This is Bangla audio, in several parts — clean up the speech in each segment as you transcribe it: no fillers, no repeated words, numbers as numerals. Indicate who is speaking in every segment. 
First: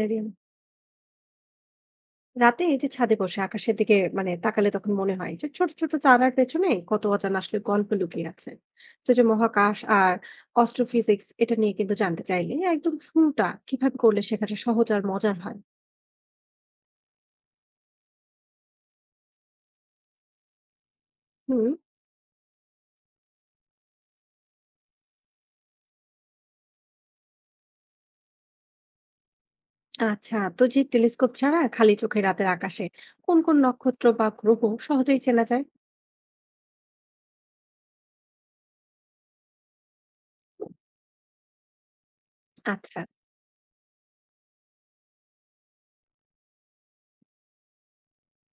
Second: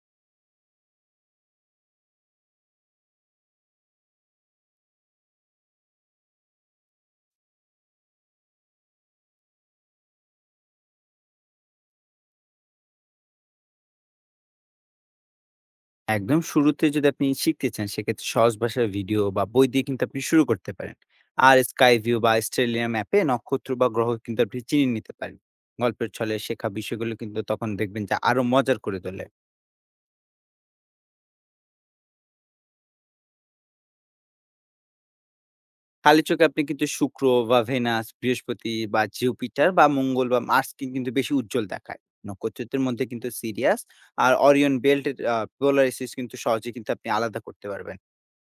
Speaker 1: Aquarium। রাতে এই যে ছাদে বসে আকাশের দিকে মানে তাকালে তখন মনে হয় যে ছোট ছোট চারার পেছনে কত অজানা আসলে গল্প লুকিয়ে আছে। তো যে মহাকাশ আর অস্ট্রোফিজিক্স এটা নিয়ে কিন্তু জানতে চাইলে একদম শুরুটা কিভাবে করলে সেখানে সহজ আর মজার হয়?
Speaker 2: একদম শুরুতে যদি আপনি শিখতে চান সেক্ষেত্রে সহজ ভাষার ভিডিও বা বই দিয়ে কিন্তু আপনি শুরু করতে পারেন। আর
Speaker 1: হুম।
Speaker 2: স্কাই ভিউ বা অস্ট্রেলিয়া ম্যাপে নক্ষত্র বা গ্রহ কিন্তু আপনি চিনে নিতে পারেন। গল্পের ছলে শেখা বিষয়গুলো কিন্তু তখন দেখবেন যে আরো মজার করে তোলে।
Speaker 1: আচ্ছা, তো যে টেলিস্কোপ ছাড়া খালি চোখে রাতের আকাশে কোন কোন নক্ষত্র বা গ্রহ সহজেই চেনা যায়?
Speaker 2: খালি চোখে আপনি কিন্তু শুক্র বা ভেনাস, বৃহস্পতি বা জুপিটার, বা মঙ্গল বা মার্সকে কিন্তু বেশি উজ্জ্বল দেখায়। নক্ষত্রের
Speaker 1: আচ্ছা।
Speaker 2: মধ্যে কিন্তু সিরিয়াস আর অরিয়ন বেল্ট, পোলারিসিস কিন্তু সহজে কিন্তু আপনি আলাদা করতে পারবেন।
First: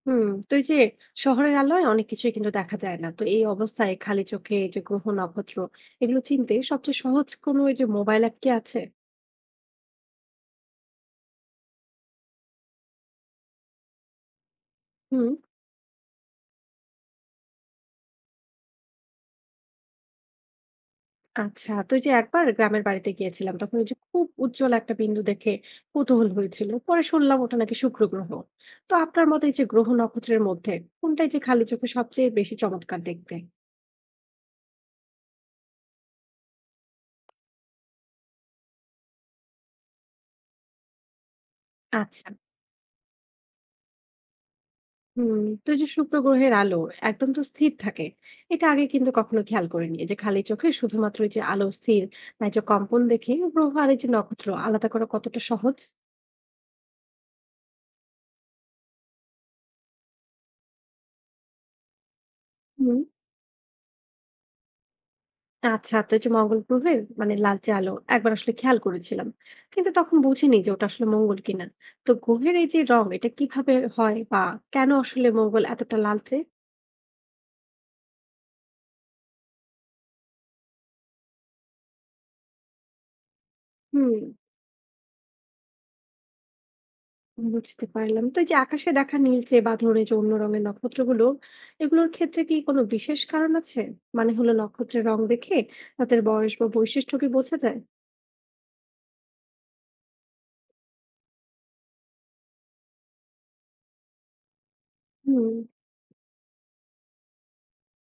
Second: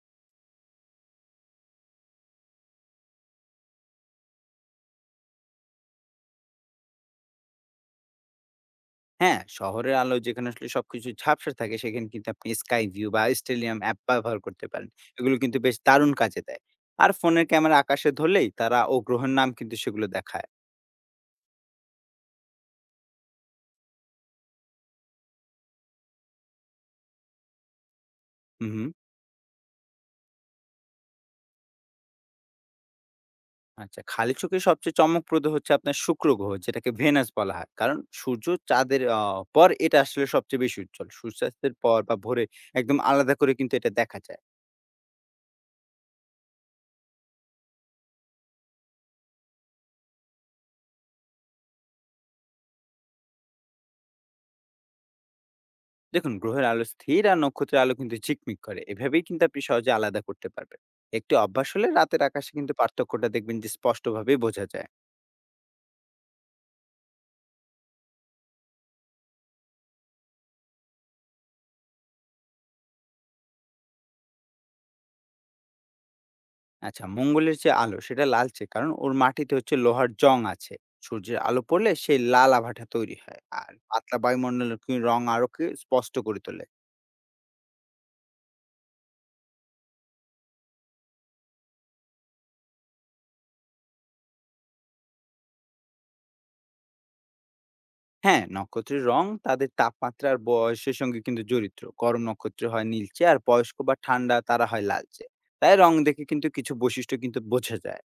Speaker 1: হুম, তো এই যে শহরের আলোয় অনেক কিছুই কিন্তু দেখা যায় না। তো এই অবস্থায় খালি চোখে এই যে গ্রহ নক্ষত্র এগুলো চিনতে সবচেয়ে সহজ কোনো এই যে মোবাইল অ্যাপ কি আছে?
Speaker 2: হ্যাঁ, শহরের আলো যেখানে আসলে সবকিছু ঝাপসা থাকে সেখানে কিন্তু আপনি স্কাই ভিউ বা স্টেডিয়াম অ্যাপ ব্যবহার করতে পারেন।
Speaker 1: হুম।
Speaker 2: এগুলো কিন্তু বেশ দারুণ কাজে দেয়। আর ফোনের ক্যামেরা আকাশে ধরলেই তারা ও গ্রহের নাম কিন্তু সেগুলো দেখায়।
Speaker 1: আচ্ছা, তো এই যে একবার গ্রামের বাড়িতে গিয়েছিলাম তখন ওই যে খুব উজ্জ্বল একটা বিন্দু দেখে কৌতূহল হয়েছিল। পরে শুনলাম ওটা নাকি শুক্র গ্রহ।
Speaker 2: হুম, হুম।
Speaker 1: তো আপনার মতে এই যে গ্রহ নক্ষত্রের মধ্যে কোনটাই যে খালি চোখে সবচেয়ে বেশি চমৎকার দেখতে?
Speaker 2: আচ্ছা, খালি চোখে সবচেয়ে চমকপ্রদ হচ্ছে আপনার শুক্র গ্রহ, যেটাকে ভেনাস বলা হয়। কারণ সূর্য চাঁদের পর এটা আসলে সবচেয়ে বেশি উজ্জ্বল। সূর্যাস্তের পর বা
Speaker 1: আচ্ছা।
Speaker 2: ভোরে একদম আলাদা করে কিন্তু এটা দেখা যায়।
Speaker 1: হুম, তো এই যে শুক্র গ্রহের আলো একদম তো স্থির থাকে, এটা আগে কিন্তু কখনো খেয়াল করিনি। এই যে খালি চোখে শুধুমাত্র এই যে আলো স্থির না এই যে কম্পন দেখে গ্রহ আর এই যে নক্ষত্র আলাদা করা কতটা সহজ।
Speaker 2: দেখুন, গ্রহের আলো স্থির আর নক্ষত্রের আলো কিন্তু ঝিকমিক করে, এভাবেই কিন্তু আপনি সহজে আলাদা করতে পারবেন। একটি অভ্যাস হলে রাতের আকাশে কিন্তু
Speaker 1: হুম।
Speaker 2: পার্থক্যটা দেখবেন যে স্পষ্টভাবে বোঝা যায়।
Speaker 1: আচ্ছা, তো এই যে মঙ্গল গ্রহের মানে লালচে আলো একবার আসলে খেয়াল করেছিলাম, কিন্তু তখন বুঝিনি যে ওটা আসলে মঙ্গল কিনা। তো গ্রহের এই যে রং এটা কিভাবে হয় বা কেন আসলে মঙ্গল এতটা লালচে?
Speaker 2: আচ্ছা, মঙ্গলের যে আলো সেটা লালচে কারণ ওর মাটিতে হচ্ছে লোহার জং আছে। সূর্যের আলো পড়লে সেই লাল আভাটা তৈরি হয়, আর
Speaker 1: হুম,
Speaker 2: পাতলা বায়ুমণ্ডলের রং আরো স্পষ্ট করে তোলে।
Speaker 1: বুঝতে পারলাম। তো এই যে আকাশে দেখা নীলচে বা ধরুন এই যে অন্য রঙের নক্ষত্রগুলো, এগুলোর ক্ষেত্রে কি কোনো বিশেষ কারণ আছে? মানে হলো নক্ষত্রের রং দেখে তাদের বয়স বা বৈশিষ্ট্য কি বোঝা যায়?
Speaker 2: হ্যাঁ, নক্ষত্রের রং তাদের তাপমাত্রা আর বয়সের সঙ্গে কিন্তু জড়িত। গরম নক্ষত্র হয় নীলচে আর বয়স্ক বা ঠান্ডা তারা হয় লালচে।
Speaker 1: হুম।
Speaker 2: তাই রং দেখে কিন্তু কিছু বৈশিষ্ট্য কিন্তু বোঝা যায়।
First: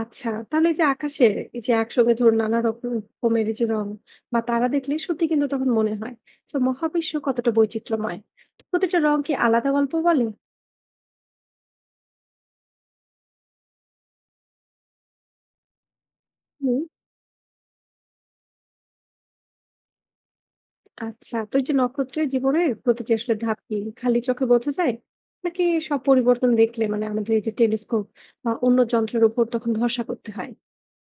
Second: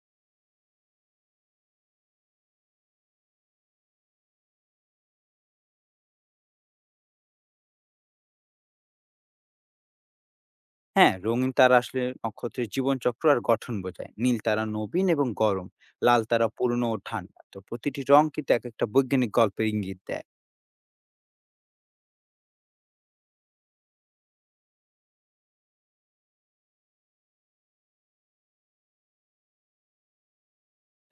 Speaker 1: আচ্ছা, তাহলে এই যে আকাশে এই যে একসঙ্গে ধরুন নানা রকমের এই যে রং বা তারা দেখলে সত্যি কিন্তু তখন মনে হয় যে মহাবিশ্ব কতটা বৈচিত্র্যময়। প্রতিটা রং কি আলাদা গল্প বলে?
Speaker 2: হ্যাঁ, রঙিন তারা আসলে নক্ষত্রের জীবনচক্র আর গঠন বোঝায়। নীল তারা নবীন এবং গরম, লাল তারা
Speaker 1: হুম।
Speaker 2: পুরনো ও ঠান্ডা। তো প্রতিটি রং কিন্তু এক একটা বৈজ্ঞানিক গল্পের ইঙ্গিত দেয়।
Speaker 1: আচ্ছা, তো এই যে নক্ষত্রের জীবনের প্রতিটি আসলে ধাপ কি খালি চোখে বোঝা যায় নাকি সব পরিবর্তন দেখলে মানে আমাদের এই যে টেলিস্কোপ বা অন্য যন্ত্রের উপর তখন ভরসা করতে হয়?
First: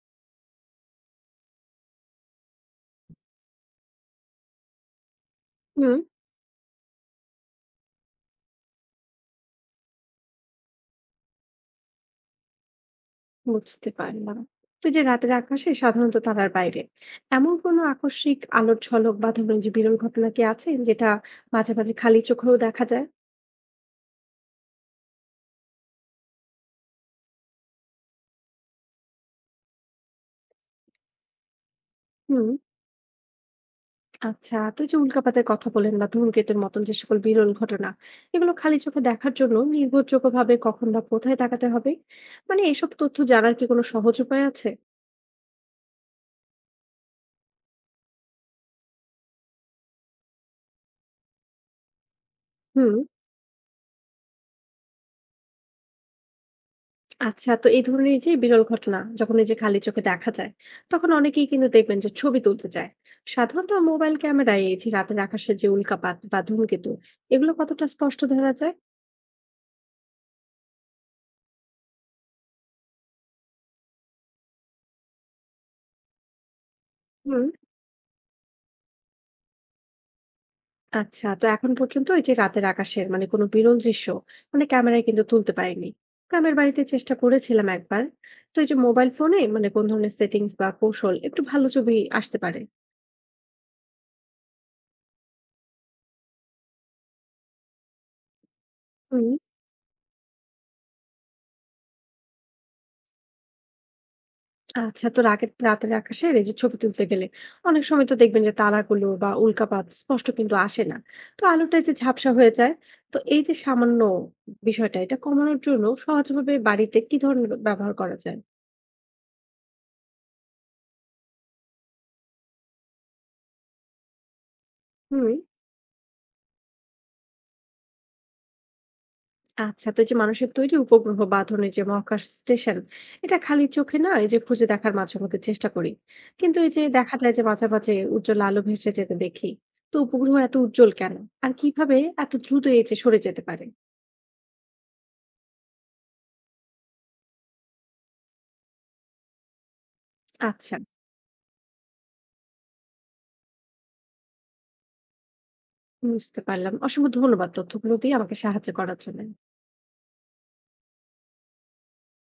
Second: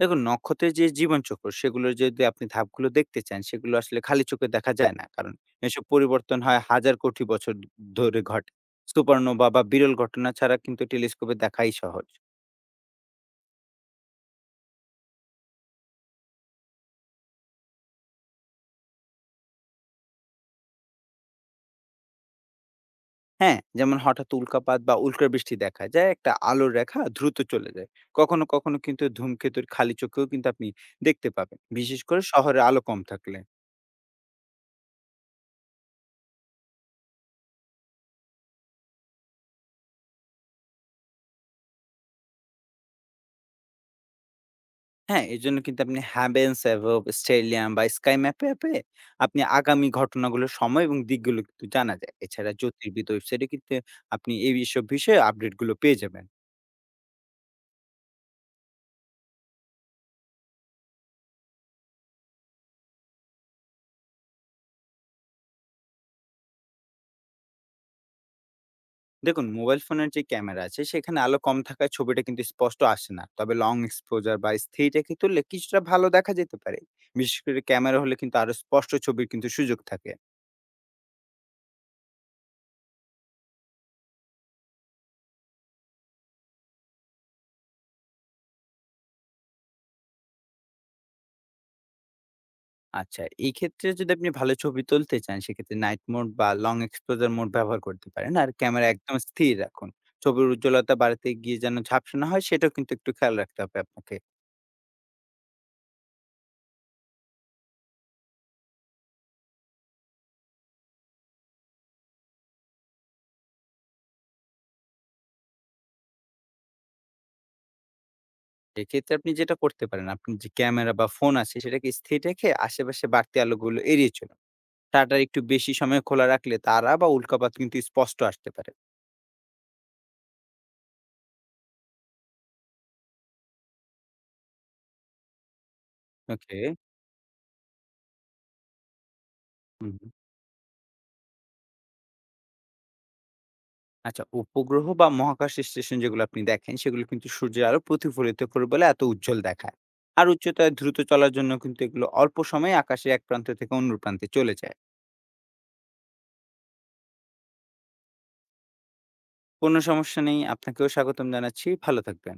Speaker 2: দেখুন, নক্ষত্রের যে জীবনচক্র সেগুলো যদি আপনি ধাপগুলো দেখতে চান, সেগুলো আসলে খালি চোখে দেখা যায় না, কারণ এসব
Speaker 1: হুম,
Speaker 2: পরিবর্তন হয় হাজার কোটি বছর ধরে ঘটে। সুপারনোভা বা বিরল ঘটনা ছাড়া কিন্তু টেলিস্কোপে দেখাই সহজ।
Speaker 1: বুঝতে পারলাম। তো এই যে রাতের আকাশে সাধারণত তারার বাইরে এমন কোনো আকস্মিক আলোর ঝলক বা ধরুন যে বিরল ঘটনা কি আছে যেটা মাঝে মাঝে খালি চোখেও দেখা যায়?
Speaker 2: হ্যাঁ, যেমন হঠাৎ উল্কাপাত বা উল্কা বৃষ্টি দেখা যায়, একটা আলোর রেখা দ্রুত চলে যায়। কখনো কখনো কিন্তু ধূমকেতুর খালি চোখেও কিন্তু আপনি দেখতে পাবেন। বিশেষ করে
Speaker 1: হুম।
Speaker 2: শহরে আলো কম থাকলে।
Speaker 1: আচ্ছা, তো এই যে উল্কাপাতের কথা বলেন বা ধূমকেতুর মতন যে সকল বিরল ঘটনা এগুলো খালি চোখে দেখার জন্য নির্ভরযোগ্য ভাবে কখন বা কোথায় তাকাতে হবে, মানে এসব তথ্য জানার কি কোনো সহজ উপায় আছে?
Speaker 2: হ্যাঁ, এজন্য কিন্তু আপনি হ্যাবেন্স অ্যাভব, স্টেলিয়াম বা স্কাই ম্যাপ অ্যাপে আপনি আগামী ঘটনাগুলোর সময় এবং দিকগুলো কিন্তু জানা যায়। এছাড়া
Speaker 1: হুম।
Speaker 2: জ্যোতির্বিদ ওয়েবসাইটে কিন্তু আপনি এই এসব বিষয়ে আপডেটগুলো পেয়ে যাবেন।
Speaker 1: আচ্ছা, তো এই ধরনের যে বিরল ঘটনা যখন এই যে খালি চোখে দেখা যায় তখন অনেকেই কিন্তু দেখবেন যে ছবি তুলতে চায়। সাধারণত মোবাইল ক্যামেরায় এই যে রাতের আকাশে যে উল্কাপাত বা ধূমকেতু এগুলো কতটা স্পষ্ট ধরা যায়?
Speaker 2: দেখুন, মোবাইল ফোনের যে ক্যামেরা আছে সেখানে আলো কম থাকায় ছবিটা কিন্তু স্পষ্ট আসে না। তবে লং এক্সপোজার বা স্থির রেখে তুললে কিছুটা ভালো দেখা যেতে পারে। বিশেষ
Speaker 1: হুম।
Speaker 2: করে ক্যামেরা হলে কিন্তু আরো স্পষ্ট ছবির কিন্তু সুযোগ থাকে।
Speaker 1: আচ্ছা, তো এখন পর্যন্ত এই যে রাতের আকাশের মানে কোনো বিরল দৃশ্য মানে ক্যামেরায় কিন্তু তুলতে পারিনি। গ্রামের বাড়িতে চেষ্টা করেছিলাম একবার। তো এই যে মোবাইল ফোনে মানে কোন ধরনের সেটিংস বা কৌশল একটু ভালো ছবি আসতে পারে?
Speaker 2: আচ্ছা, এই ক্ষেত্রে যদি আপনি ভালো ছবি তুলতে চান সেক্ষেত্রে নাইট মোড বা লং এক্সপোজার মোড ব্যবহার করতে পারেন, আর ক্যামেরা একদম
Speaker 1: হুম।
Speaker 2: স্থির রাখুন। ছবির উজ্জ্বলতা বাড়াতে গিয়ে যেন ঝাপসা না হয় সেটাও কিন্তু একটু খেয়াল রাখতে হবে আপনাকে।
Speaker 1: আচ্ছা, তো রাতের রাতের আকাশের এই যে ছবি তুলতে গেলে অনেক সময় তো দেখবেন যে তারাগুলো বা উল্কাপাত স্পষ্ট কিন্তু আসে না। তো আলোটা এই যে ঝাপসা হয়ে যায়। তো এই যে সামান্য বিষয়টা এটা কমানোর জন্য সহজভাবে বাড়িতে কি ধরনের ব্যবহার করা যায়?
Speaker 2: এক্ষেত্রে আপনি যেটা করতে পারেন, আপনি যে ক্যামেরা বা ফোন আছে সেটাকে স্থির রেখে আশেপাশে বাড়তি আলোগুলো এড়িয়ে চলুন। শাটার
Speaker 1: হুম।
Speaker 2: একটু বেশি সময় খোলা রাখলে তারা বা উল্কাপাত কিন্তু স্পষ্ট আসতে পারে।
Speaker 1: আচ্ছা, তো এই যে মানুষের তৈরি উপগ্রহ বা ধরুন এই যে মহাকাশ স্টেশন এটা খালি চোখে না এই যে খুঁজে দেখার মাঝে মধ্যে চেষ্টা করি, কিন্তু
Speaker 2: ওকে।
Speaker 1: এই যে দেখা যায় যে মাঝে মাঝে উজ্জ্বল আলো ভেসে যেতে দেখি।
Speaker 2: হুম,
Speaker 1: তো
Speaker 2: হুম।
Speaker 1: উপগ্রহ এত উজ্জ্বল কেন আর কিভাবে এত দ্রুত এই যে সরে যেতে পারে?
Speaker 2: আচ্ছা, উপগ্রহ বা মহাকাশ স্টেশন যেগুলো আপনি দেখেন সেগুলো কিন্তু সূর্যের আলো প্রতিফলিত করে বলে এত উজ্জ্বল দেখায়। আর উচ্চতায়
Speaker 1: আচ্ছা,
Speaker 2: দ্রুত চলার জন্য কিন্তু এগুলো অল্প সময়ে আকাশের এক প্রান্ত থেকে অন্য প্রান্তে চলে যায়।
Speaker 1: বুঝতে পারলাম। অসংখ্য ধন্যবাদ তথ্যগুলো দিয়ে আমাকে সাহায্য করার জন্য।
Speaker 2: কোনো সমস্যা নেই। আপনাকেও স্বাগতম জানাচ্ছি। ভালো থাকবেন।